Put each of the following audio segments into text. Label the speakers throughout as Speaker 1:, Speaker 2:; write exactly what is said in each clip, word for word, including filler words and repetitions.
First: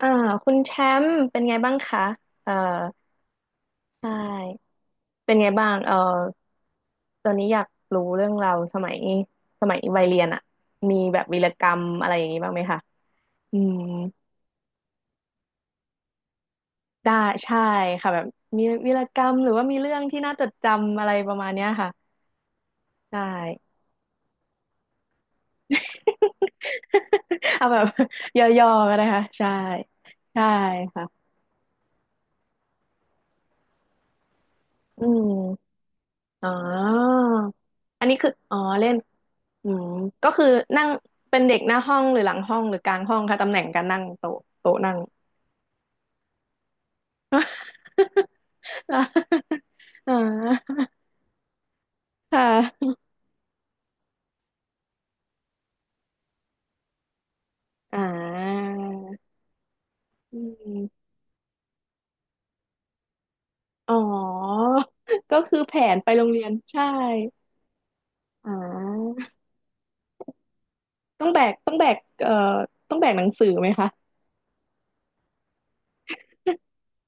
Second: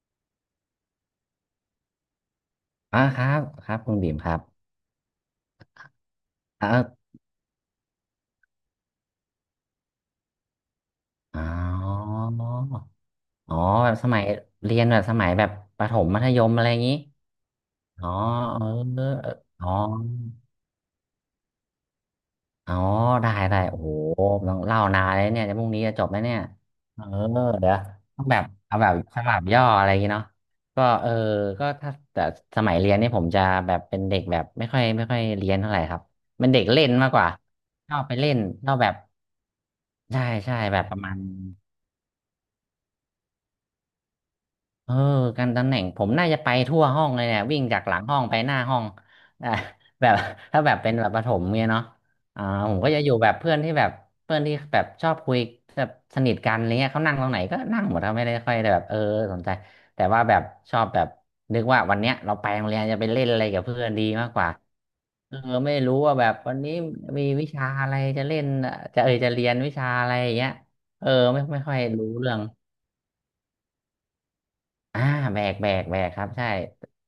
Speaker 1: อ่าคุณแชมป์เป็นไงบ้างคะเอ่อ
Speaker 2: อ่าครับครับคุณ
Speaker 1: ใช
Speaker 2: บีมครับ
Speaker 1: ่เป็นไงบ้างเอ่อ
Speaker 2: อ่าเออ
Speaker 1: ตอนนี้อยากรู้เรื่องเราวสมัยสมัยวัยเรียนอะมีแบบวี
Speaker 2: อ๋
Speaker 1: รกรรมอะไร
Speaker 2: อ
Speaker 1: อย่างนี้บ้างไหมคะ
Speaker 2: อ๋อ
Speaker 1: อืม
Speaker 2: แบบสมัยเรียนแบบสมัยแบบประถมมัธยมอะไรอย่างนี้
Speaker 1: ได้ใช่
Speaker 2: อ๋อ
Speaker 1: ค่ะแบบมีวี
Speaker 2: เอ
Speaker 1: ร
Speaker 2: อ
Speaker 1: กร
Speaker 2: เออ
Speaker 1: รมหรือว่า
Speaker 2: อ๋อ
Speaker 1: มีเรื่องที่น่าจดจำอะไรประมาณเนี้ยค่ะ
Speaker 2: อ๋อ
Speaker 1: ได้
Speaker 2: ได้ได้โอ้โหต้องเล่านานเลยเนี่ยจะพรุ่งนี้จะจบไหมเนี่ยเออ
Speaker 1: เอา
Speaker 2: เดี๋ยว
Speaker 1: แบบ
Speaker 2: ต้อง แบบ
Speaker 1: ย่อ
Speaker 2: เอาแบ
Speaker 1: ๆก็
Speaker 2: บ
Speaker 1: ได้
Speaker 2: ส
Speaker 1: ค่ะ
Speaker 2: ลับ
Speaker 1: ใช่
Speaker 2: ย่ออะไรอย่างงี้เนาะ
Speaker 1: ใช่
Speaker 2: ก็เออ
Speaker 1: ค่ะ
Speaker 2: ก็ถ้าแต่สมัยเรียนนี่ผมจะแบบเป็นเด็กแบบไม่ค่อย
Speaker 1: อื
Speaker 2: ไม่ค่อย
Speaker 1: ม
Speaker 2: เรียนเท่าไหร่ครับ
Speaker 1: อ๋
Speaker 2: เป็
Speaker 1: อ
Speaker 2: นเด็กเล่นมากกว่าชอบ
Speaker 1: อัน
Speaker 2: ไป
Speaker 1: นี้คื
Speaker 2: เล่
Speaker 1: อ
Speaker 2: น
Speaker 1: อ๋อ
Speaker 2: ชอบแบ
Speaker 1: เล่
Speaker 2: บ
Speaker 1: นอืม
Speaker 2: ใช่
Speaker 1: ก็คือ
Speaker 2: ใช่แบ
Speaker 1: นั่
Speaker 2: บ
Speaker 1: ง
Speaker 2: ประมาณ
Speaker 1: เป็นเด็กหน้าห้องหรือหลังห้องหรือกลางห้องคะตำแหน่งการนั่งโต๊ะโต๊ะ
Speaker 2: เอ
Speaker 1: นั่
Speaker 2: อ
Speaker 1: ง
Speaker 2: การตำแหน่งผมน่าจะไปทั่วห้องเลยเนี่ยวิ่งจากหลังห้องไปหน้า ห้องอ่ะ แบ
Speaker 1: อ๋
Speaker 2: บถ้าแบบ
Speaker 1: อ
Speaker 2: เป็นแบบประถมเนี่ยเนาะ
Speaker 1: ค่
Speaker 2: อ่าผมก็
Speaker 1: ะ
Speaker 2: จะอยู่แบบเพื่อนที่แบบเพื่อนที่แบบชอบคุยแบบสนิทกันอะไรเงี้ยเขานั่งตรงไหนก็นั่งหม
Speaker 1: อ่
Speaker 2: ดเขาไม่ได้ค่อย
Speaker 1: า
Speaker 2: ได้แบบเออสนใจแต่ว่าแบ
Speaker 1: อื
Speaker 2: บชอบแบ
Speaker 1: ม
Speaker 2: บนึกว่าวันเนี้ยเราไปโรงเรียนจะไปเล่นอะไรกับเพื่อน
Speaker 1: อ๋อ
Speaker 2: ดีมากกว่าเอ
Speaker 1: ก็
Speaker 2: อ
Speaker 1: คือแผ
Speaker 2: ไม่รู้
Speaker 1: นไป
Speaker 2: ว่า
Speaker 1: โร
Speaker 2: แบ
Speaker 1: ง
Speaker 2: บ
Speaker 1: เรียน
Speaker 2: วันนี้
Speaker 1: ใช่
Speaker 2: มีวิชาอะไรจะเล่น
Speaker 1: อ่
Speaker 2: อ่ะจะเออ
Speaker 1: า
Speaker 2: จะเรียนวิชาอะไรอย่างเงี้ยเออ
Speaker 1: ต้องแบ
Speaker 2: ไม่
Speaker 1: ก
Speaker 2: ไม่
Speaker 1: ต้อ
Speaker 2: ค่อ
Speaker 1: ง
Speaker 2: ย
Speaker 1: แบก
Speaker 2: รู้
Speaker 1: เอ่อ
Speaker 2: เรื่อง
Speaker 1: ต้องแบกหนังสือไหมคะ
Speaker 2: อ่าแบกแบกแบกครับใช่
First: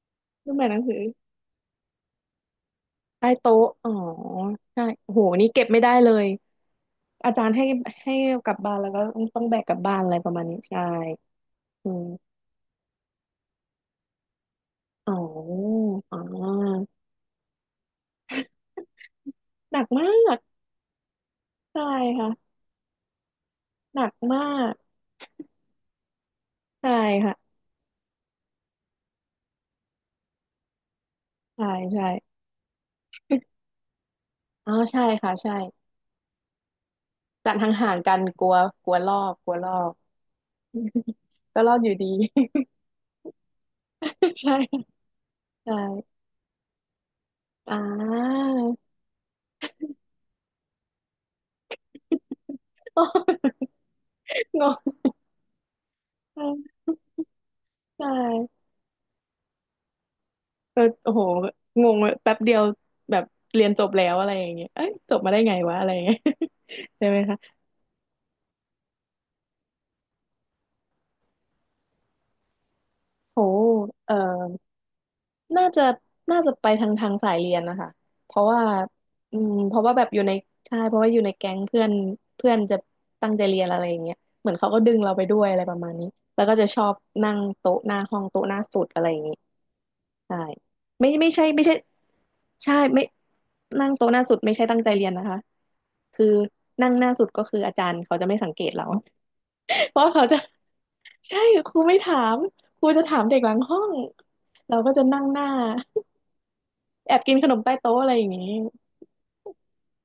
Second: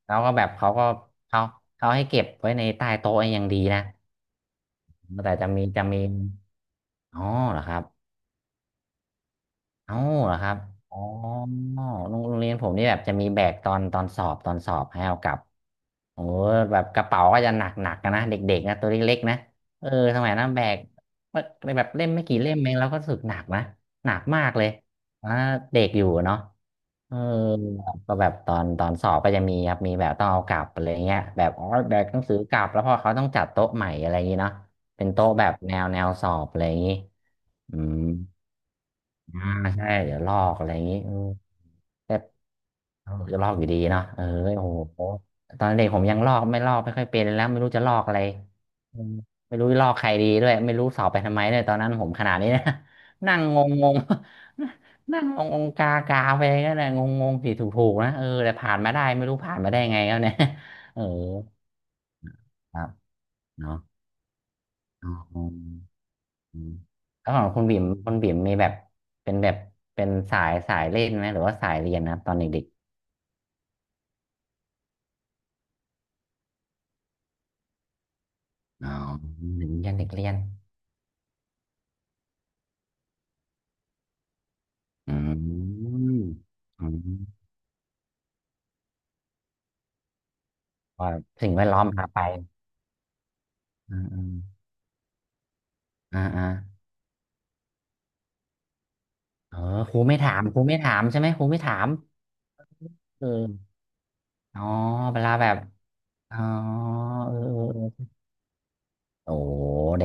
Speaker 2: แล้วก็แบบ
Speaker 1: ต้องแบก
Speaker 2: เขา
Speaker 1: หนัง
Speaker 2: ก็
Speaker 1: สือ
Speaker 2: เขาเขาให้เก็บไว้ในใต้โต๊ะ
Speaker 1: ใต้
Speaker 2: อย่างดี
Speaker 1: โต๊ะ
Speaker 2: นะ
Speaker 1: อ๋อใช่โอ้โห
Speaker 2: แต่
Speaker 1: นี่
Speaker 2: จะ
Speaker 1: เก็
Speaker 2: มี
Speaker 1: บไม่
Speaker 2: จะ
Speaker 1: ได้
Speaker 2: มี
Speaker 1: เลย
Speaker 2: อ๋อ
Speaker 1: อาจารย์
Speaker 2: เหรอ
Speaker 1: ให้
Speaker 2: ครับ
Speaker 1: ให้กลับบ้านแล้วก็ต้องแบกกลับบ้า
Speaker 2: เอ้า
Speaker 1: นอะไรป
Speaker 2: เหร
Speaker 1: ระ
Speaker 2: อ
Speaker 1: มาณ
Speaker 2: ครั
Speaker 1: นี้
Speaker 2: บ
Speaker 1: ใช่
Speaker 2: อ๋อ
Speaker 1: อื
Speaker 2: โรงโร
Speaker 1: ม
Speaker 2: งเรียนผมนี่แบบจะมีแบกตอนตอนสอบตอนสอบให้
Speaker 1: อ๋อ
Speaker 2: เอากลับ
Speaker 1: อ๋อ
Speaker 2: โอ้โหแบบกระเป๋าก็จะหนักหนักนะเด็กๆนะตัวเล็กๆนะ
Speaker 1: หนั
Speaker 2: เอ
Speaker 1: ก
Speaker 2: อ
Speaker 1: มา
Speaker 2: สมัย
Speaker 1: ก
Speaker 2: นั้นแบกแบ
Speaker 1: ใช่
Speaker 2: บเล่มไม่กี่เล่
Speaker 1: ค่ะ
Speaker 2: มเองเราก็รู้สึกหนักนะ
Speaker 1: หนั
Speaker 2: ห
Speaker 1: ก
Speaker 2: นัก
Speaker 1: มา
Speaker 2: มากเลย
Speaker 1: ก
Speaker 2: อ่าเด็กอยู่เนาะ
Speaker 1: ใช่
Speaker 2: เออ
Speaker 1: ค่ะ
Speaker 2: ก็แบบตอนตอนสอบก็จะมีครับมีแบบต้องเอากลับอะไรเงี้ยแบบอ๋
Speaker 1: ใช่
Speaker 2: อแบ
Speaker 1: ใช่
Speaker 2: กหนังสือกลับแล้วพอเขาต้องจัดโต๊ะใหม่อะไรอย่างงี้เนาะ
Speaker 1: อ๋อใช่
Speaker 2: เป็นโต๊ะ
Speaker 1: ค่ะ
Speaker 2: แบ
Speaker 1: ใช่
Speaker 2: บแนวแนวสอบอะไรอย่างงี้
Speaker 1: จัดห
Speaker 2: อื
Speaker 1: ่าง
Speaker 2: ม
Speaker 1: ๆกันกลัวกลัวลอก
Speaker 2: อ่า
Speaker 1: กลัวลอ
Speaker 2: ใช่
Speaker 1: ก
Speaker 2: เดี๋ยวลอกอะไรอย่างนี้เออ
Speaker 1: ก็ลอกอยู่ดี
Speaker 2: แต่จะลอกอยู่ดีเนาะเออ
Speaker 1: ใช่
Speaker 2: โอ้โหต
Speaker 1: ใ
Speaker 2: อนเด็กผม
Speaker 1: ช่
Speaker 2: ยังลอกไม่ลอกไม่ค่อยเป็นแล้วไม่รู้
Speaker 1: อ่
Speaker 2: จะลอกอะไร
Speaker 1: า
Speaker 2: เออไม่รู้จะลอกใครดีด้วยไม่รู้สอบไปทำไมเนี่ยตอนนั้นผมขนาดนี้นะ นั่งง งงง
Speaker 1: ง
Speaker 2: นั่งงงงกากาไปก็
Speaker 1: ง
Speaker 2: เลยงงงงผิดถูกถูก
Speaker 1: ใช
Speaker 2: นะเออแต่
Speaker 1: ่
Speaker 2: ผ่านมาได้ไม่รู้ผ่านมาได้ไงแล้วเนี่ย
Speaker 1: เออ
Speaker 2: เออ
Speaker 1: โอ้โหงงแป๊บเดียว
Speaker 2: ครับ
Speaker 1: แบบเรียน
Speaker 2: เนาะ
Speaker 1: จบแล้วอะไรอย่างเงี้ยเอ้ย
Speaker 2: อ๋อ
Speaker 1: จบมาได้ไงวะอะไรอย่างเงี้ย
Speaker 2: อืม
Speaker 1: ใช่ไหม
Speaker 2: แล้ว
Speaker 1: คะ
Speaker 2: ของคุณบิ่มคุณบิ่มมีแบบเป็นแบบเป็นสายสายเล่นไหมหรือว่าสายเรียนนะตอนเด็ก
Speaker 1: โหเอ่อน่าจะน่าจะไปทางทางสายเรียนนะคะเพราะว่า
Speaker 2: ๆอ๋อ
Speaker 1: อืม
Speaker 2: เด็ก
Speaker 1: เพราะ
Speaker 2: เรีย
Speaker 1: ว่า
Speaker 2: น
Speaker 1: แบ
Speaker 2: เด็
Speaker 1: บ
Speaker 2: ก
Speaker 1: อยู่
Speaker 2: เรีย
Speaker 1: ใน
Speaker 2: น
Speaker 1: ใช่เพราะว่าอยู่ในแก๊งเพื่อนเพื่อนจะตั้งใจเรียนอะไรอย่างเงี้ยเหมือนเขาก็ดึงเรา
Speaker 2: อื
Speaker 1: ไปด้วยอะไรประมาณนี้
Speaker 2: ม
Speaker 1: แล้วก็จะช
Speaker 2: อื
Speaker 1: อบนั่ง
Speaker 2: ม
Speaker 1: โต๊ะหน้าห้องโต๊ะหน้าสุดอะไรอย่างงี้ใช่ไม่
Speaker 2: ว่า
Speaker 1: ไม่ใช่
Speaker 2: สิ่งแว
Speaker 1: ไม่
Speaker 2: ด
Speaker 1: ใช่
Speaker 2: ล้อมพาไป
Speaker 1: ใช่ไม่นั่ง
Speaker 2: อืม
Speaker 1: โต๊ะห
Speaker 2: อื
Speaker 1: น้า
Speaker 2: ม
Speaker 1: สุดไม่ใช่ตั้งใจเรียนนะคะ
Speaker 2: อ่า
Speaker 1: คือ
Speaker 2: อ่า
Speaker 1: นั่งหน้าสุดก็คืออาจารย์เขาจะไม่สังเกตเรา
Speaker 2: เออค
Speaker 1: เพ
Speaker 2: รู
Speaker 1: ราะ
Speaker 2: ไม่
Speaker 1: เขา
Speaker 2: ถา
Speaker 1: จะ
Speaker 2: มครูไม่ถามใช่ไห ม
Speaker 1: ใช่
Speaker 2: ครูไม่
Speaker 1: ค
Speaker 2: ถา
Speaker 1: รู
Speaker 2: ม
Speaker 1: ไม่ถามครูจะถาม
Speaker 2: เอ
Speaker 1: เด็ก
Speaker 2: อ
Speaker 1: หลังห้อง
Speaker 2: อ๋อ
Speaker 1: เราก็จะ
Speaker 2: เว
Speaker 1: นั่ง
Speaker 2: ลา
Speaker 1: ห
Speaker 2: แบ
Speaker 1: น้า
Speaker 2: บอ๋อ
Speaker 1: แอบกิ
Speaker 2: เอ
Speaker 1: น
Speaker 2: อ
Speaker 1: ขน
Speaker 2: เอ
Speaker 1: ม
Speaker 2: อ
Speaker 1: ใต้โต๊ะ
Speaker 2: เอ
Speaker 1: อะ
Speaker 2: อ
Speaker 1: ไรอย่างนี้
Speaker 2: โอ้โหเด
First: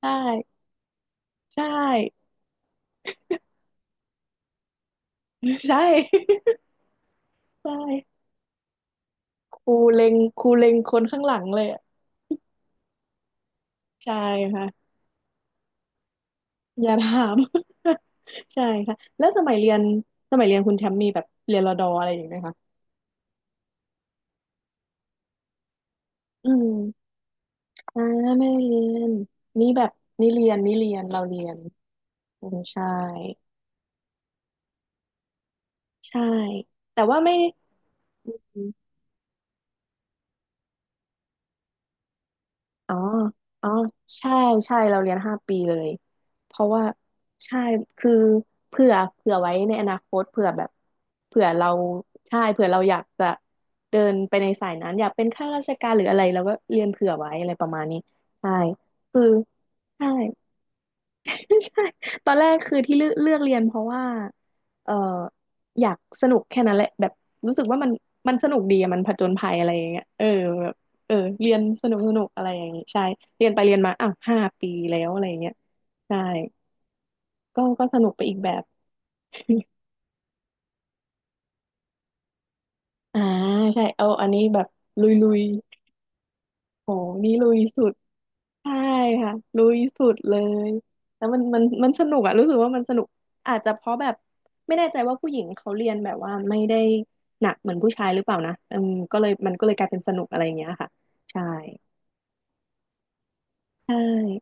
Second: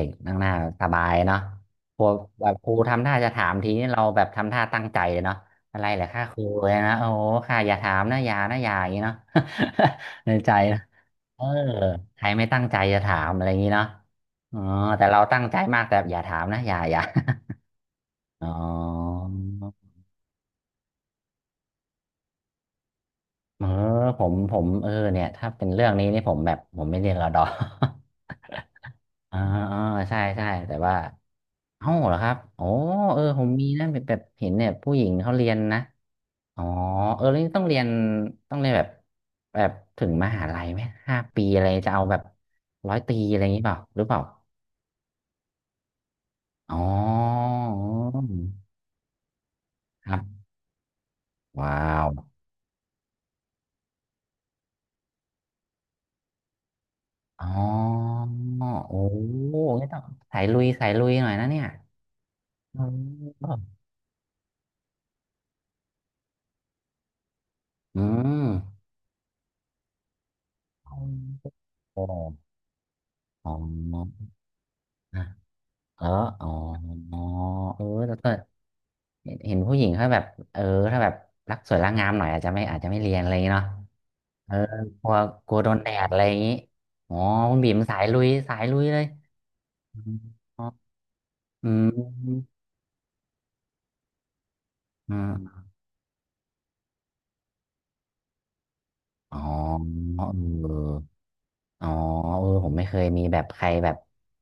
Speaker 1: ใช
Speaker 2: ็กนั่งหน้า
Speaker 1: ่
Speaker 2: สบายเนาะ
Speaker 1: ใช่
Speaker 2: พวกแบบครูทำท่าจะถามทีนี้เราแบบทำท่าตั้งใจเลยเนาะ อะ
Speaker 1: ใช่
Speaker 2: ไรเหร อค่าครูเลยนะโอ้โหค่า
Speaker 1: ใช
Speaker 2: อย่าถามนะ
Speaker 1: ่
Speaker 2: อย่านะอย่าอย่างนี้เนาะ
Speaker 1: ครูเล็ง
Speaker 2: ใน
Speaker 1: ครู
Speaker 2: ใจ
Speaker 1: เล็ง
Speaker 2: นะ
Speaker 1: คนข้างหลั
Speaker 2: เอ
Speaker 1: ง
Speaker 2: อ
Speaker 1: เลยอะ
Speaker 2: ใครไม่ตั้งใจจะถามอะไรอย่างนี้เนาะ
Speaker 1: ใช่
Speaker 2: อ๋อ
Speaker 1: ค่ะ
Speaker 2: แต่เราตั้งใจมากแต่อย่าถามนะอย่า
Speaker 1: อย่า
Speaker 2: อย่า
Speaker 1: ถาม
Speaker 2: อ๋อ
Speaker 1: ใช่ค่ะแล้วสมัยเรียนสมัยเรียนคุณแชมป์มีแบบเรียนรอดออะไรอย่างไหมคะ
Speaker 2: เออผมผมเออเนี่ยถ้าเป็นเรื่องนี้นี่ผม
Speaker 1: อื
Speaker 2: แบบ
Speaker 1: ม
Speaker 2: ผมไม่เรียนรอดอ
Speaker 1: อ่าไม่ได้เรียน
Speaker 2: อ่า
Speaker 1: นี่
Speaker 2: อ่า
Speaker 1: แบบ
Speaker 2: ใช่
Speaker 1: นี่เรี
Speaker 2: ใช่
Speaker 1: ยนนี่
Speaker 2: แต่
Speaker 1: เรี
Speaker 2: ว่า
Speaker 1: ยนเราเรียน
Speaker 2: เอ้าเหรอครับ
Speaker 1: อืม
Speaker 2: โอ้
Speaker 1: ใช่
Speaker 2: เออผมมีนะแบบแบบเห็นเนี่ยผู้หญิงเขาเรียนนะ
Speaker 1: ใช่
Speaker 2: อ๋อ
Speaker 1: แต่ว่า
Speaker 2: เออ
Speaker 1: ไม่
Speaker 2: แล้วนี่ต้องเรียนต้องเรียนแบบแบบถึงมหาลัยไหมห้าปีอะไรจะเอาแบบร้
Speaker 1: อ๋อ
Speaker 2: อยตรีอะไรอย่างนี้
Speaker 1: อ๋อ
Speaker 2: เปล่าหรือเปล่า
Speaker 1: ใช่ใช่ เราเรียนห้าปีเลย เพราะ
Speaker 2: อ๋อ
Speaker 1: ว่าใช่คือเผื่อเผื่อไว้ในอนาค
Speaker 2: ครั
Speaker 1: ต
Speaker 2: บ
Speaker 1: เผื่อแบบเผื่อเรา
Speaker 2: ว้าว
Speaker 1: ใช่เผื่อเราอยากจะเดินไปในสายนั้น อยากเป็นข้าราชการหรืออะไรเราก็เรียนเผื่อไว้
Speaker 2: อ๋
Speaker 1: อะ
Speaker 2: อ
Speaker 1: ไรประมาณนี้ ใช่
Speaker 2: โอ้
Speaker 1: คือ
Speaker 2: งั้นต้อง
Speaker 1: ใช่
Speaker 2: สายลุยสายลุยหน่อยนะ
Speaker 1: ไม่
Speaker 2: เนี่ย
Speaker 1: ใช่ตอนแรกคือ
Speaker 2: อื
Speaker 1: ที่เลือกเลือกเรียน
Speaker 2: ม
Speaker 1: เพราะว่าเอออยากสนุกแค่นั้นแหละแบบรู้สึกว่ามัน
Speaker 2: อื
Speaker 1: มันสนุกดี
Speaker 2: ม
Speaker 1: อะมันผจญภัยอะไรอย่างเงี้ยเออแบบเออเรียนสนุก
Speaker 2: โอ้
Speaker 1: สนุกอะไรอย่างงี้ใช่เรีย
Speaker 2: อ๋อ
Speaker 1: นไปเรียนมาอ้าวห้าปีแล้วอะ
Speaker 2: นะ
Speaker 1: ไรอย่างเงี้ย
Speaker 2: แล้
Speaker 1: ใช่
Speaker 2: วอ๋อ
Speaker 1: ก็
Speaker 2: เอ
Speaker 1: ก็
Speaker 2: อ
Speaker 1: สนุก
Speaker 2: แล้ว
Speaker 1: ไป
Speaker 2: ก็
Speaker 1: อีกแบบ
Speaker 2: เห็นเห็นผู้หญิงเขาแบบเออถ้าแบบรักสวยรักงามหน่อยอาจจะไม่อาจจะไม่เรี ย
Speaker 1: อ่า
Speaker 2: นอะไรอย่างงี้เนาะ
Speaker 1: ใช่เอาอันนี้
Speaker 2: เออ
Speaker 1: แบบ
Speaker 2: ก
Speaker 1: ลุ
Speaker 2: ลั
Speaker 1: ย
Speaker 2: ว
Speaker 1: ลุย
Speaker 2: กลัวโดนแดดอะไรอย่างงี้
Speaker 1: โห
Speaker 2: อ๋อ
Speaker 1: นี่ลุ
Speaker 2: คุ
Speaker 1: ย
Speaker 2: ณบีม
Speaker 1: สุด
Speaker 2: สายลุยสาย
Speaker 1: ใช่
Speaker 2: ลุยเลย
Speaker 1: ค่ะลุยสุดเล
Speaker 2: อ
Speaker 1: ย
Speaker 2: ม
Speaker 1: แล้วมันมัน
Speaker 2: อื
Speaker 1: มันสนุกอะรู้สึ
Speaker 2: ม
Speaker 1: กว่ามันสนุกอาจจะเพราะแบบไม่แน่ใจว่า
Speaker 2: อื
Speaker 1: ผู้หญิง
Speaker 2: ม
Speaker 1: เขาเรียนแบบว่าไม่ได้หนักเหมือนผู้ชายหรือเปล่านะอืมก็เลย
Speaker 2: อ๋อ
Speaker 1: มันก็เลยกลายเป็นสนุกอะไรอย่างเงี้
Speaker 2: เอ
Speaker 1: ยค่ะ
Speaker 2: อ
Speaker 1: ใช่
Speaker 2: อ๋อเออผมไม่เคยมีแบบใครแบ
Speaker 1: ใช่
Speaker 2: บ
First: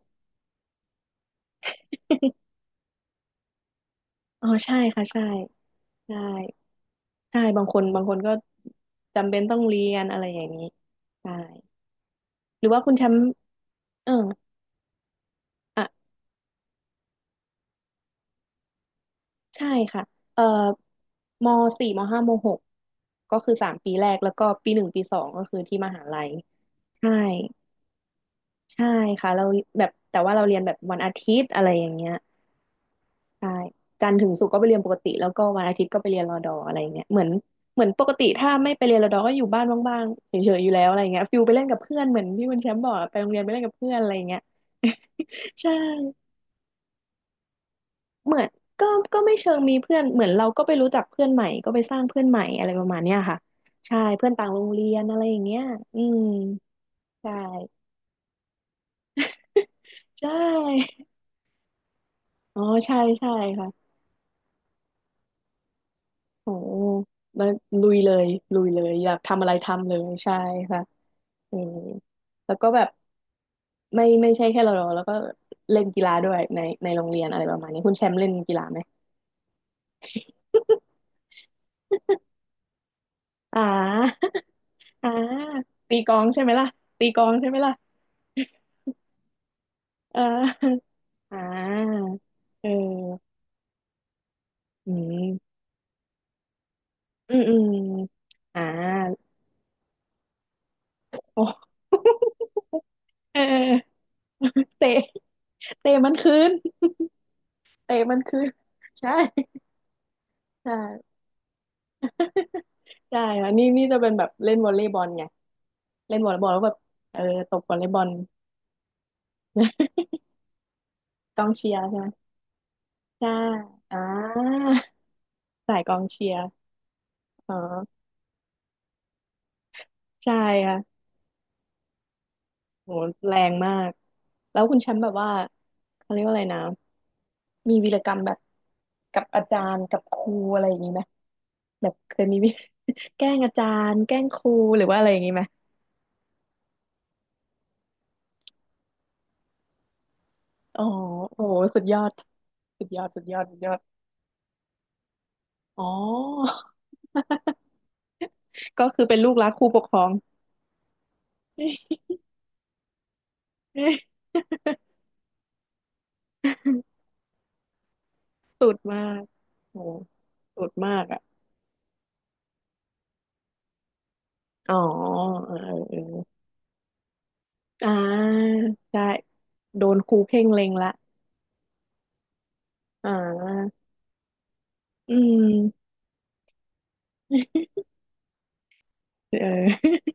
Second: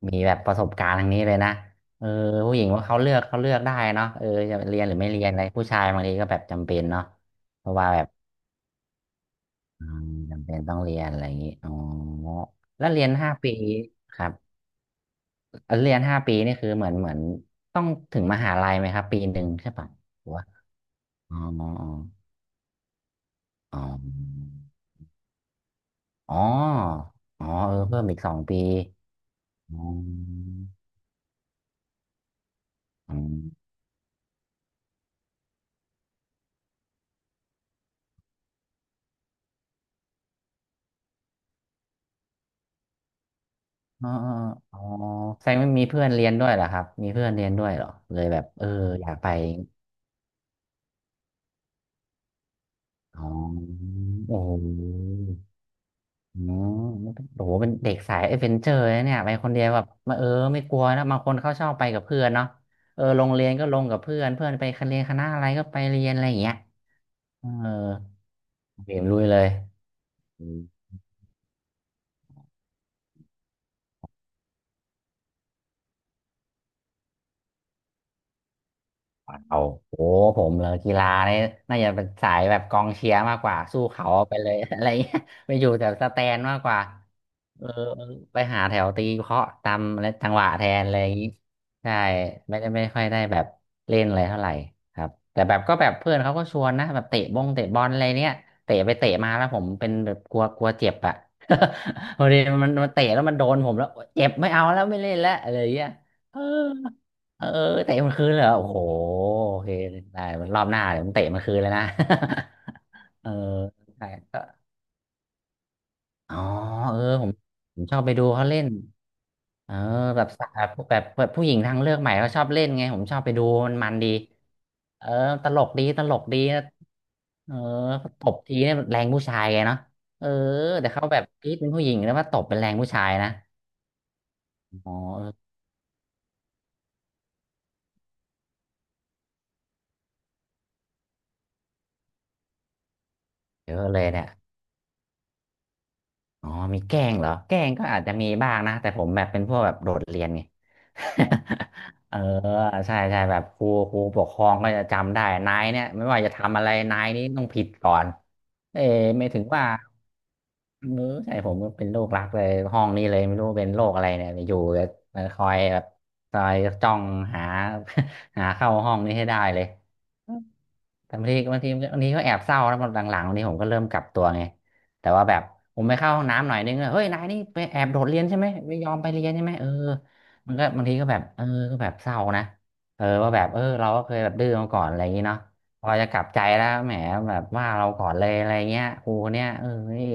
Speaker 2: มีแบบประสบการณ์ทางนี้เลยนะเออผู้ หญิงว่าเขาเลือกเขาเลือกได้เนาะเออ
Speaker 1: อ๋อ
Speaker 2: จะ
Speaker 1: ใช่
Speaker 2: เรียนหรือ
Speaker 1: ค่ะ
Speaker 2: ไม่
Speaker 1: ใช่
Speaker 2: เรียนอะไรผู้ชายบางที
Speaker 1: ใช่
Speaker 2: ก็แบบจำเป็นเนาะ
Speaker 1: ใช่บา
Speaker 2: เพ
Speaker 1: งค
Speaker 2: ราะ
Speaker 1: น
Speaker 2: ว่าแบ
Speaker 1: บาง
Speaker 2: บ
Speaker 1: คนก็จำเป็นต้องเรี
Speaker 2: อื
Speaker 1: ยน
Speaker 2: ม
Speaker 1: อะไรอ
Speaker 2: จำ
Speaker 1: ย่าง
Speaker 2: เป็น
Speaker 1: นี้
Speaker 2: ต้องเรียนอะไรอ
Speaker 1: ใช่
Speaker 2: ย่างนี้อ๋อ
Speaker 1: หรือว่า
Speaker 2: แล้ว
Speaker 1: คุณแช
Speaker 2: เรียน
Speaker 1: มป์
Speaker 2: ห้าปี
Speaker 1: เออ
Speaker 2: ครับแล้ว
Speaker 1: อ่ะ
Speaker 2: เรียนห้าปีนี่คือเหมือนเหมือนต้องถึงมหาลัยไหมครับปีหนึ่ง
Speaker 1: ใช่
Speaker 2: ใช่ปะ
Speaker 1: ค่ะ
Speaker 2: หรือ
Speaker 1: เอ่อ
Speaker 2: ว่าอ๋อ
Speaker 1: มสี่มห้ามหกก็คือสาม
Speaker 2: อ๋อ
Speaker 1: ปีแรกแล้วก็ปีหนึ่งปีสองก็คือที่มหาลัย
Speaker 2: อ๋อ
Speaker 1: ใช่
Speaker 2: อ๋อเออเพิ่มอีกสองปี
Speaker 1: ใช่ค่ะเรา
Speaker 2: อ๋
Speaker 1: แบ
Speaker 2: อ
Speaker 1: บแต่ว่าเราเรียนแบบวันอาทิตย์อะไรอย่างเงี้ย
Speaker 2: อ๋อ
Speaker 1: ใช่จันทร์ถึงศุกร์ก็ไปเรียนปกติแล้วก็วันอาทิตย์ก็ไปเรียนรอดออะไรอย่างเงี้ยเหมือนเหมือนปกติถ้าไม่ไปเรียนรอดอก็อยู่บ้านว่างๆเฉยๆอยู่แล้วอะไรอย่างเงี้ยฟิลไปเล่นกับเพื่อนเหมือนที่คุณแชมป์บอกอะไปโรงเรียนไปเล่นกับเพื่อน
Speaker 2: อ๋
Speaker 1: อะ
Speaker 2: อ
Speaker 1: ไรอย่างเงี้ย
Speaker 2: อ๋อแสดง ว่า
Speaker 1: ใช่
Speaker 2: มีเพื่อนเรียนด้วยเหรอครับมีเพื่อนเรียนด้วยเหรอเลย
Speaker 1: เห
Speaker 2: แบ
Speaker 1: มือ
Speaker 2: บ
Speaker 1: น
Speaker 2: เออ
Speaker 1: ก็
Speaker 2: อยาก
Speaker 1: ก็
Speaker 2: ไป
Speaker 1: ไม่เชิงมีเพื่อนเหมือนเราก็ไปรู้จักเพื่อนใหม่ก็ไปสร้างเพื่อนใหม่อะไรประมาณเนี้ย
Speaker 2: อ๋
Speaker 1: ค่ะ
Speaker 2: อ
Speaker 1: ใช่เพื่อน
Speaker 2: โอ้
Speaker 1: ต่า
Speaker 2: โ
Speaker 1: งโรงเรียนอะ
Speaker 2: ห
Speaker 1: ไรอย่างเงี้ยอืม
Speaker 2: อ๋อมันเป็น
Speaker 1: ใช่
Speaker 2: โอ้โหเป็นเด็กสายเอเวนเจอร์นะเนี่ยไปคนเดียวแบบมา
Speaker 1: ใช
Speaker 2: เออไม่กลัว
Speaker 1: ่
Speaker 2: นะบางคนเขาชอบไปกับเพื่อนเนาะ
Speaker 1: อ๋อใช่
Speaker 2: เออโร
Speaker 1: ใช่
Speaker 2: งเรียนก็ลง
Speaker 1: ค่ะ
Speaker 2: กับเพื่อนเพื่อนไปคณะเรียนคณะอะไรก็ไปเรียนอะไรอย่าง
Speaker 1: โอ้
Speaker 2: เงี้ย
Speaker 1: มล
Speaker 2: เออ
Speaker 1: ลุยเลยลุยเลย
Speaker 2: เรียน
Speaker 1: อยา
Speaker 2: ลุ
Speaker 1: ก
Speaker 2: ยเล
Speaker 1: ทำอะ
Speaker 2: ย
Speaker 1: ไรทำเลยใช่ค่ะอืมแล้วก็แบบไม่ไม่ใช่แค่เราแล้วก็เล่นกีฬาด้วยในในโรงเรียนอะไรประมาณนี้คุณแชมป์เล่นกีฬาไหม
Speaker 2: เอาโอ้ผมเลยกีฬาเนี่ยน่าจะเป็นสายแบบกองเชียร์มากกว่า
Speaker 1: อ่
Speaker 2: สู้เขา
Speaker 1: า
Speaker 2: ไปเลย อะไร
Speaker 1: อ่า
Speaker 2: เงี้ยไปอยู่แต่
Speaker 1: ตี
Speaker 2: ส
Speaker 1: กลอ
Speaker 2: แต
Speaker 1: ง
Speaker 2: น
Speaker 1: ใช่ไหม
Speaker 2: มาก
Speaker 1: ล่ะ
Speaker 2: กว่า
Speaker 1: ตีกลองใช่ไหม
Speaker 2: เออ
Speaker 1: ล่ะ
Speaker 2: ไปหาแถวตีเคาะตามและ
Speaker 1: อ่
Speaker 2: จังหวะแทน
Speaker 1: า
Speaker 2: อะไรอย่างงี้
Speaker 1: อ่
Speaker 2: ใช่
Speaker 1: า
Speaker 2: ไม่
Speaker 1: เอ
Speaker 2: ได้ไม่ค่อย
Speaker 1: อ
Speaker 2: ได้แบบเล่นอะไรเท่าไหร่
Speaker 1: อื
Speaker 2: ครับแต่แบ
Speaker 1: ม
Speaker 2: บก็แบบเพื่อนเขาก็ชวนนะแบบเตะ
Speaker 1: อื
Speaker 2: บ
Speaker 1: ม
Speaker 2: ง
Speaker 1: อื
Speaker 2: เตะ
Speaker 1: ม
Speaker 2: บอลอะไรเนี้ย
Speaker 1: อ่า
Speaker 2: เตะไปเตะมาแล้วผมเป็นแบบกลัวกลัวเจ็บอะ
Speaker 1: โอ้
Speaker 2: พอดีมันมันเตะแล้วมัน
Speaker 1: เ
Speaker 2: โดนผมแล้ว
Speaker 1: ออ
Speaker 2: เจ็บไม่เอาแล้ว
Speaker 1: เตะ
Speaker 2: ไม่เล่นแล้วอะไรอย่างเงี้ย
Speaker 1: เตะมันคื
Speaker 2: เออ
Speaker 1: น
Speaker 2: เออ
Speaker 1: เตะ
Speaker 2: เตะมัน
Speaker 1: มัน
Speaker 2: คืน
Speaker 1: คื
Speaker 2: เลย
Speaker 1: น
Speaker 2: เหรอโอ้โห
Speaker 1: ใช่
Speaker 2: โอเคได้มันรอบหน้าเดี๋ยวผ
Speaker 1: ใช่
Speaker 2: มเตะมันคืนเลยนะ
Speaker 1: ใช่
Speaker 2: เออ
Speaker 1: ค่ะนี่นี่จะ
Speaker 2: ใช่
Speaker 1: เป็นแบบ
Speaker 2: ก็
Speaker 1: เล่นวอลเลย์บอลไงเล่นวอล
Speaker 2: อ๋อ
Speaker 1: เลย์บอลแล้วแบบ
Speaker 2: เออ
Speaker 1: เออ
Speaker 2: ผม
Speaker 1: ตบวอ
Speaker 2: ผ
Speaker 1: ลเล
Speaker 2: ม
Speaker 1: ย์
Speaker 2: ช
Speaker 1: บ
Speaker 2: อ
Speaker 1: อ
Speaker 2: บ
Speaker 1: ล
Speaker 2: ไปดูเขาเล่นเออ แบบสาวแบบแบบ
Speaker 1: ก
Speaker 2: ผู้
Speaker 1: อ
Speaker 2: ห
Speaker 1: ง
Speaker 2: ญิง
Speaker 1: เชี
Speaker 2: ทา
Speaker 1: ย
Speaker 2: ง
Speaker 1: ร์
Speaker 2: เลือ
Speaker 1: ใช่
Speaker 2: ก
Speaker 1: ไหม
Speaker 2: ใหม่เขาชอบเล่นไงผมชอบ
Speaker 1: ใช่
Speaker 2: ไปดูมันมั
Speaker 1: อ่
Speaker 2: นดี
Speaker 1: า
Speaker 2: เออตลก
Speaker 1: สาย
Speaker 2: ดี
Speaker 1: กอ
Speaker 2: ต
Speaker 1: ง
Speaker 2: ลก
Speaker 1: เชีย
Speaker 2: ดี
Speaker 1: ร์
Speaker 2: นะเอ
Speaker 1: อ๋
Speaker 2: อ
Speaker 1: อ
Speaker 2: ตบทีเนี่ยแรงผู้ชายไงเนาะเออ
Speaker 1: ใช่
Speaker 2: แต่
Speaker 1: ค่ะ
Speaker 2: เขาแบบกรี๊ดเป็นผู้หญิงแล้วว่าตบเป็นแรงผู้
Speaker 1: โห
Speaker 2: ชายนะ
Speaker 1: แรงมากแล้วคุณแช
Speaker 2: อ๋อ
Speaker 1: มป์แบบ
Speaker 2: เอ
Speaker 1: ว่า
Speaker 2: อ
Speaker 1: เขาเรียกว่าอะไรนะ มีวีรกรรมแบบกับอาจารย์กับครูอะไรอย่างนี้ไหมแบบเคยมีวิ แกล้งอาจา
Speaker 2: เยอะ
Speaker 1: ร
Speaker 2: เล
Speaker 1: ย์
Speaker 2: ย
Speaker 1: แกล้
Speaker 2: เนี่
Speaker 1: ง
Speaker 2: ย
Speaker 1: ครูหรือว่าอะไรอย่างนี้ไหม
Speaker 2: อ๋อมีแกล้งเหรอแกล้งก็อาจจะมีบ้างนะ แต่ผมแบบเป็นพวกแบบโดดเรียนไง
Speaker 1: อ๋อโอ้โหสุดยอ ด
Speaker 2: เออ
Speaker 1: สุด
Speaker 2: ใช่
Speaker 1: ยอด
Speaker 2: ใช่
Speaker 1: สุด
Speaker 2: แบ
Speaker 1: ยอ
Speaker 2: บ
Speaker 1: ดสุ
Speaker 2: ค
Speaker 1: ด
Speaker 2: รู
Speaker 1: ยอด
Speaker 2: ครูปกครองก็จะจำได้นายเนี่
Speaker 1: อ๋
Speaker 2: ย
Speaker 1: อ
Speaker 2: ไม่ว่าจะทำอะไรนายนี้ต้องผิด ก่อนเอ้
Speaker 1: ก็คือเป็น
Speaker 2: ไม่
Speaker 1: ลูก
Speaker 2: ถึง
Speaker 1: รักค
Speaker 2: ว่า
Speaker 1: รูปกครอง
Speaker 2: เออใช่ผมก็เป็นโรครักเลยห้องนี้เลยไม่รู้เป็นโรคอะไรเนี่ยอยู่จะ คอยแบบคอยจ้องหา หา
Speaker 1: สุ
Speaker 2: เข้า
Speaker 1: ด
Speaker 2: ห้อ
Speaker 1: มา
Speaker 2: งนี้
Speaker 1: ก
Speaker 2: ให้ได้เลย
Speaker 1: โอ้โหสุดมาก
Speaker 2: แต่
Speaker 1: อ่ะ
Speaker 2: บางทีบางทีบางทีก็แอบเศร้าแล้วหลังๆวันนี้ผมก็เริ่มกลับตัวไง
Speaker 1: อ๋อ
Speaker 2: แต่ว่าแบบ
Speaker 1: เออ
Speaker 2: ผมไป
Speaker 1: เอ
Speaker 2: เข้าห้อง
Speaker 1: อ
Speaker 2: น้ำหน่อยนึงอะเฮ้ยนายนี่ไปแอ
Speaker 1: เอออ่
Speaker 2: บโดดเรียนใช่ไหม
Speaker 1: า
Speaker 2: ไม่ยอม
Speaker 1: ได้
Speaker 2: ไปเรียนใช่ไหมเออ
Speaker 1: โดนครูเพ่ง
Speaker 2: มันก็
Speaker 1: เล็ง
Speaker 2: บาง
Speaker 1: ละ
Speaker 2: ทีก็แบบเออก็แบบเศร้านะเออ
Speaker 1: อ่
Speaker 2: ว่าแบบเออ
Speaker 1: า
Speaker 2: เราก็เคยแบบดื้อมาก่อนอะไรอย่า
Speaker 1: อื
Speaker 2: งงี้เนาะ
Speaker 1: ม
Speaker 2: พอจะกลับใจแล้วแหมแบบว่า เราก่อนเลยอะไรเงี้ยครู
Speaker 1: เออ
Speaker 2: เนี่ยเอ อนี่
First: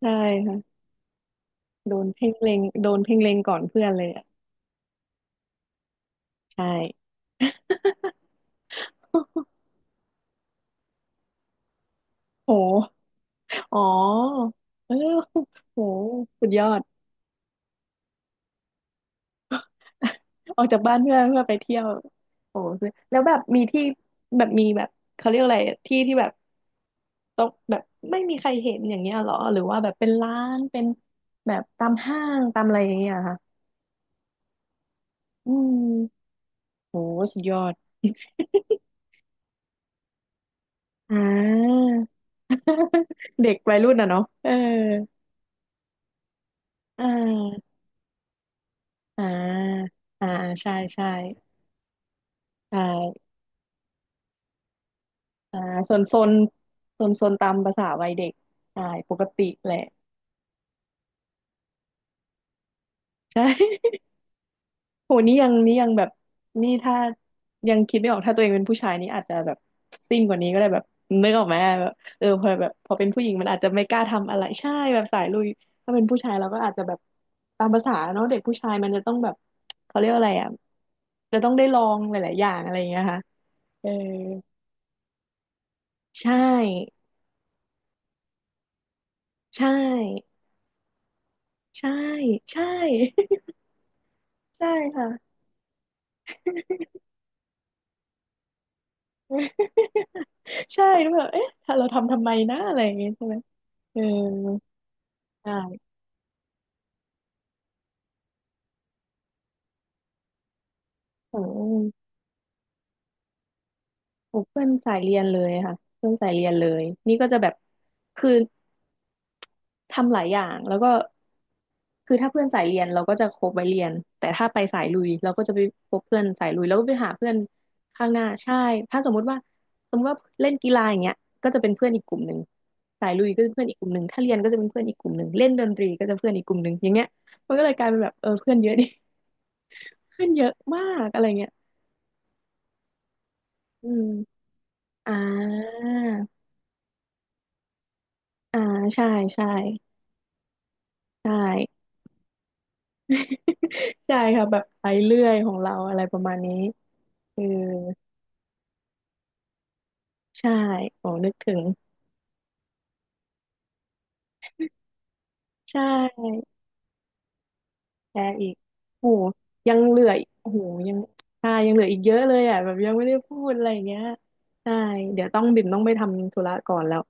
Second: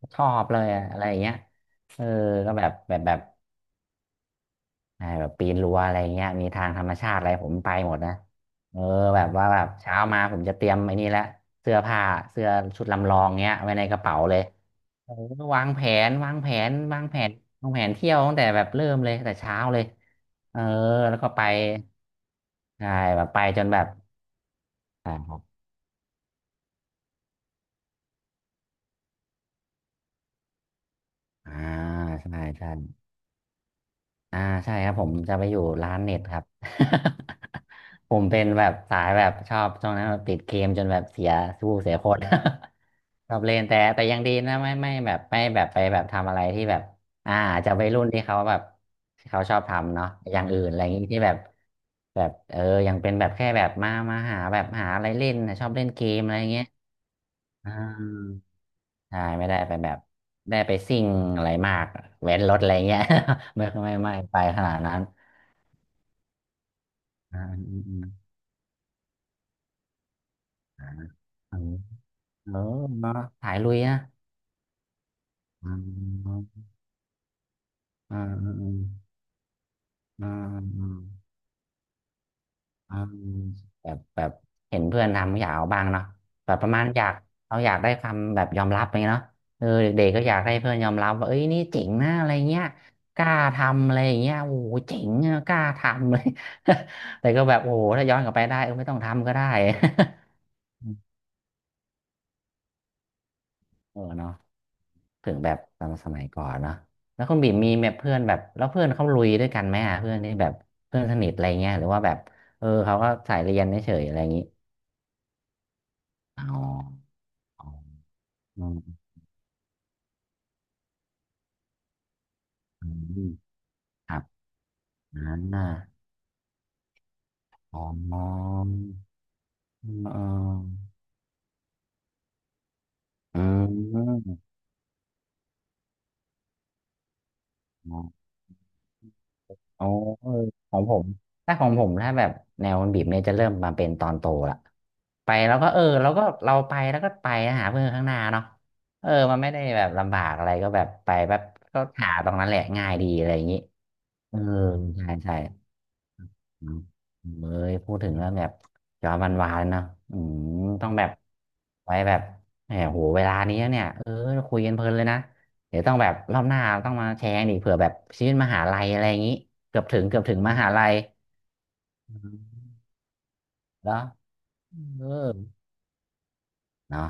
Speaker 1: ใช่
Speaker 2: ชอบเลยอะอะไรอย่างเงี้ย
Speaker 1: โด
Speaker 2: เออ
Speaker 1: นเพ่ง
Speaker 2: ก็
Speaker 1: เล็ง
Speaker 2: แบบ
Speaker 1: โด
Speaker 2: แบ
Speaker 1: น
Speaker 2: บแบ
Speaker 1: เพ่ง
Speaker 2: บ
Speaker 1: เล็งก่อนเพื่อนเลยอ่ะ
Speaker 2: ใช่แบบปีนรั้วอะไรเงี้ยมี
Speaker 1: ใช่
Speaker 2: ทางธรรมชาติอะไรผมไปหมดนะเออแบบว่า แบบเช้ามาผมจะเตรียมไอ้นี่ละเสื้อผ้าเสื้อชุด
Speaker 1: โห
Speaker 2: ลำลองเงี้ยไว้
Speaker 1: อ๋อ
Speaker 2: ในกระเป๋าเลย
Speaker 1: เออ
Speaker 2: โอ้โหวาง
Speaker 1: โห
Speaker 2: แผนวาง
Speaker 1: สุ
Speaker 2: แผ
Speaker 1: ดยอ
Speaker 2: น
Speaker 1: ด
Speaker 2: วางแผนวางแผนเที่ยวตั้งแต่แบบเริ่มเลยตั้งแต่เช้าเลยเอ
Speaker 1: อ
Speaker 2: อ
Speaker 1: อกจากบ้านเพื่
Speaker 2: แล้
Speaker 1: อ
Speaker 2: ว
Speaker 1: น
Speaker 2: ก็
Speaker 1: เพื่
Speaker 2: ไป
Speaker 1: อไปเที่ยวโอ้
Speaker 2: ใช่
Speaker 1: แล้
Speaker 2: แบ
Speaker 1: ว
Speaker 2: บ
Speaker 1: แบ
Speaker 2: ไป
Speaker 1: บมี
Speaker 2: จนแบ
Speaker 1: ที่
Speaker 2: บ
Speaker 1: แบบมีแบบ
Speaker 2: อ่
Speaker 1: เขาเรียกอะไร
Speaker 2: า
Speaker 1: ที่ที่แบบต้องแบบไม่มีใครเห็นอย่างเงี้ยเหรอหรือว่าแบบเป็นร้านเป็นแบ
Speaker 2: อ่า
Speaker 1: บตามห้า
Speaker 2: ใช่
Speaker 1: งตาม
Speaker 2: ใช่
Speaker 1: อะไรอย่างเงี้ยเหรอค่ะ
Speaker 2: อ่าใช่ครับผมจะไป
Speaker 1: อื
Speaker 2: อยู่ร้านเน็ต
Speaker 1: ม
Speaker 2: ครับ
Speaker 1: โหสุดยอด
Speaker 2: ผมเป็นแบบสายแบบชอบช่วงนั้นแบบติดเกมจนแบบ
Speaker 1: อ่า
Speaker 2: เสียสู้เสียคน ชอบ
Speaker 1: เด็
Speaker 2: เล่
Speaker 1: ก
Speaker 2: น
Speaker 1: วั
Speaker 2: แต่
Speaker 1: ยรุ่น
Speaker 2: แต่
Speaker 1: อ่ะ
Speaker 2: ยัง
Speaker 1: เนาะ
Speaker 2: ดี
Speaker 1: เออ
Speaker 2: นะไม่ไม่แบบไม่แบบไปแบบทำอะไรที่แบบ
Speaker 1: อ่
Speaker 2: อ่าอาจ
Speaker 1: า
Speaker 2: จะไปรุ่นที่เขาแบบ
Speaker 1: อ่า
Speaker 2: ที่เขาชอบทำเนาะ
Speaker 1: อ่า
Speaker 2: อย่างอื่น
Speaker 1: ใช่
Speaker 2: อะไรอย่างงี้
Speaker 1: ใช่
Speaker 2: ที่แบบแบบเออ
Speaker 1: ใช่
Speaker 2: ยังเป็นแบบแค่แบบมามาหาแบบหาอะไรเล่นนะ
Speaker 1: อ่า
Speaker 2: ชอบเล่น
Speaker 1: โซน
Speaker 2: เก
Speaker 1: โซ
Speaker 2: ม
Speaker 1: น
Speaker 2: อะไรอย่างเงี้ย
Speaker 1: โซนโซนตาม
Speaker 2: อ่
Speaker 1: ภาษาวัยเด็ก
Speaker 2: า
Speaker 1: ใช่ป
Speaker 2: ใช่
Speaker 1: กติ
Speaker 2: ไม่ได้
Speaker 1: แห
Speaker 2: ไป
Speaker 1: ละ
Speaker 2: แบบได้ไปซิ่งอะไรมากเว้นรถอะไรเงี้ย
Speaker 1: ใช
Speaker 2: ไม่
Speaker 1: ่
Speaker 2: ไม่ไม่ไปขนาดนั้น
Speaker 1: โหนี่ยังนี่ยังแบบนี่ถ้า
Speaker 2: อ่า
Speaker 1: ยั
Speaker 2: อื
Speaker 1: ง
Speaker 2: มอื
Speaker 1: คิด
Speaker 2: ม
Speaker 1: ไม่ออกถ้าตัวเองเป็นผู้ชายนี่อาจจะแบบซิ่งกว่านี้ก็ได้แบบ
Speaker 2: อ่า
Speaker 1: นึกออกไห
Speaker 2: เอ
Speaker 1: ม
Speaker 2: อ
Speaker 1: แบบเออพ
Speaker 2: เอ
Speaker 1: อ
Speaker 2: อเนอ
Speaker 1: แบบพอเป็น
Speaker 2: ะ
Speaker 1: ผู้หญิงมั
Speaker 2: สา
Speaker 1: น
Speaker 2: ย
Speaker 1: อาจจะ
Speaker 2: ลุย
Speaker 1: ไม่ก
Speaker 2: นะ
Speaker 1: ล้าทำอะไรใช่แบบสายลุย
Speaker 2: อ
Speaker 1: ถ้าเป็นผู้ชายเราก็
Speaker 2: ม
Speaker 1: อาจจะแบบตามภาษา
Speaker 2: อ
Speaker 1: เนาะ
Speaker 2: ม
Speaker 1: เด็ก
Speaker 2: อื
Speaker 1: ผู้
Speaker 2: มอื
Speaker 1: ชาย
Speaker 2: ม
Speaker 1: มันจะต้องแบบเขาเรียกว่า
Speaker 2: อื
Speaker 1: อะไรอ่ะ
Speaker 2: ม
Speaker 1: จะต้องได้ลองหลายๆอย่างอะไรอย่าง
Speaker 2: อ
Speaker 1: เงี้ย
Speaker 2: มอื
Speaker 1: ค่ะ
Speaker 2: ม
Speaker 1: เอ
Speaker 2: แบ
Speaker 1: อ
Speaker 2: บแบบเห็นเพื่อนทำอยากเอาบ้างเนาะ
Speaker 1: ใช่
Speaker 2: แบบประมาณอยากเราอยากได้คำแบบยอมรับอย่างเงี้ยเนาะเอ
Speaker 1: ใช่
Speaker 2: อเด็กๆก็อยากให้เพื่อนยอมรับว่าเอ้ยนี่เจ๋
Speaker 1: ใช่
Speaker 2: งนะอะไรเงี้
Speaker 1: ใช่
Speaker 2: ยกล้าทำอะไรอย่าง เงี้ยโอ้
Speaker 1: ใช่
Speaker 2: โหเจ๋
Speaker 1: ค่ะ
Speaker 2: งอะกล้าทำเลย แต่ก็แบบโอ้โหถ้าย้อนกลับไปได้เออไม่ต้องทำก็ได้
Speaker 1: ใช่แล้วแบ บเอ๊ะถ้าเราทำทำไมนะอะไรอย่างเงี้ยใช่ไหม
Speaker 2: เอ
Speaker 1: เออ
Speaker 2: อเนาะ ถึงแบบต
Speaker 1: ใช่
Speaker 2: อนสมัยก่อนเนาะแล้วคุณบีมมีแบบเพื่อนแบบแล้วเพื่อนเขาลุยด้วยกันไหมอ่ะเพื่อนที่แบบเพื่อนสนิทอะ
Speaker 1: โอ้
Speaker 2: ไร
Speaker 1: โห
Speaker 2: เงี้ยหรือว่าแบบเออเขาก็สายเรียนเฉยๆอะไรอย่าง
Speaker 1: โอ้
Speaker 2: นี้
Speaker 1: เพื่อนสายเรียนเลยค่ะเพื่อนสายเรี
Speaker 2: อ๋
Speaker 1: ยน
Speaker 2: อ
Speaker 1: เลยนี่ก็จะแบบ
Speaker 2: อ๋อ
Speaker 1: คือ
Speaker 2: อืม
Speaker 1: ทำหลายอย่างแล้วก็ คือถ้าเพื่อนสายเรียน
Speaker 2: อื
Speaker 1: เราก็จะ
Speaker 2: ม
Speaker 1: คบไว้เรียน
Speaker 2: ครับ
Speaker 1: แต่ถ้าไปสายลุยเรา
Speaker 2: นั้
Speaker 1: ก็
Speaker 2: น
Speaker 1: จะไป
Speaker 2: น่ะ
Speaker 1: คบเพื่อนสายลุยแล้วก็ไปหาเพื่อน
Speaker 2: อ๋อ
Speaker 1: ข้างห
Speaker 2: อ๋อ
Speaker 1: น้าใช่ถ้าสมมุติว่า
Speaker 2: อื
Speaker 1: สมมติว่าเล่นกี
Speaker 2: ม
Speaker 1: ฬาอย่างเงี้ยก็จะเป็นเพื่อนอีกกลุ่มหนึ่งสายลุย
Speaker 2: อ
Speaker 1: ก็จะเป็นเพื่อนอีกกลุ่มหนึ่
Speaker 2: ื
Speaker 1: งถ้าเรียนก็จะเป็นเพื่อนอีกกลุ่มหนึ่งเล่นดนตรีก็จะเพื่อนอีกกลุ่มหนึ่งอย่างเงี้ยมันก็เลยกลายเป็นแบบ
Speaker 2: ม
Speaker 1: เออเพื่อนเยอะดิ
Speaker 2: อ๋อ
Speaker 1: เพื่อ
Speaker 2: เอ
Speaker 1: น
Speaker 2: อ
Speaker 1: เยอะ
Speaker 2: ขอ
Speaker 1: มา
Speaker 2: งผ
Speaker 1: ก
Speaker 2: ม
Speaker 1: อะไรเงี้ย
Speaker 2: ถ้าของผมถ้าแบบแนวมันบีบเนี่ยจะเริ่มมาเป็
Speaker 1: อื
Speaker 2: นตอนโต
Speaker 1: ม
Speaker 2: ละ
Speaker 1: อ่
Speaker 2: ไปแล้วก็เออ
Speaker 1: า
Speaker 2: แล้วก็เราไปแล้วก็ไปหาเพื่อนข้างหน้าเนาะ
Speaker 1: อ่าใช่
Speaker 2: เออมัน
Speaker 1: ใช่
Speaker 2: ไม่ได้แบบลำบากอะไรก็แบบไป
Speaker 1: ใช
Speaker 2: แบบก็
Speaker 1: ่
Speaker 2: หาตรงนั้นแหละง่ายดีอะไรอย่างนี้
Speaker 1: ใช่
Speaker 2: เออ
Speaker 1: ค่ะแบบไป
Speaker 2: ใช่
Speaker 1: เรื่อย
Speaker 2: ใช่
Speaker 1: ของเราอะไรประมาณนี้
Speaker 2: อืม
Speaker 1: เออ
Speaker 2: เอ้ยพูดถึงแล้วแบบจอมันวานๆนะอืม
Speaker 1: ใช่
Speaker 2: ต้องแบ
Speaker 1: โอ้
Speaker 2: บ
Speaker 1: นึกถึง
Speaker 2: ไว้แบบแหมโหเวลานี้เนี่ยเออคุยกันเพลินเลยนะเดี๋
Speaker 1: ใช่
Speaker 2: ยวต้องแบบรอบหน้าต้องมาแชร์กันอีกเผื่อแบบ
Speaker 1: แช
Speaker 2: ชีวิต
Speaker 1: ร์
Speaker 2: ม
Speaker 1: อีก
Speaker 2: หาลัยอะ
Speaker 1: โห
Speaker 2: ไรอย่างนี้
Speaker 1: ยั
Speaker 2: เกื
Speaker 1: ง
Speaker 2: อบ
Speaker 1: เห
Speaker 2: ถึ
Speaker 1: ลื
Speaker 2: ง
Speaker 1: อ
Speaker 2: เกือ
Speaker 1: อี
Speaker 2: บ
Speaker 1: ก
Speaker 2: ถึง
Speaker 1: โอ้
Speaker 2: ม
Speaker 1: โห
Speaker 2: หาลั
Speaker 1: ยั
Speaker 2: ย
Speaker 1: งใช่ยังเหลืออีกเย
Speaker 2: อื
Speaker 1: อะเลยอ่ะแบ
Speaker 2: ม
Speaker 1: บยังไม่ได้พูดอะไรอย่าง
Speaker 2: แล้
Speaker 1: เงี้ย
Speaker 2: ว
Speaker 1: ใช่
Speaker 2: เออ
Speaker 1: เดี๋ยวต้องบิ่มต้องไปทำธุระก่อนแล้ว
Speaker 2: เนาะ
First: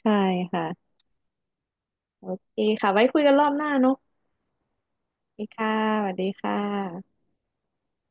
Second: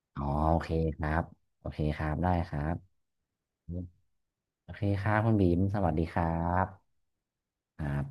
Speaker 1: ใช่
Speaker 2: อ๋อโอ
Speaker 1: ค่ะ
Speaker 2: เคครับโอเคครับ
Speaker 1: โอ
Speaker 2: ได้ค
Speaker 1: เค
Speaker 2: รับ
Speaker 1: ค่ะ ไว้คุยกันรอบหน้าเนอะ
Speaker 2: โอเคครับคุณ
Speaker 1: โอ
Speaker 2: บี
Speaker 1: เค
Speaker 2: ม
Speaker 1: ค่ะ
Speaker 2: สวัสดี
Speaker 1: สวัส
Speaker 2: ค
Speaker 1: ดี
Speaker 2: รั
Speaker 1: ค่
Speaker 2: บ
Speaker 1: ะ
Speaker 2: ครับ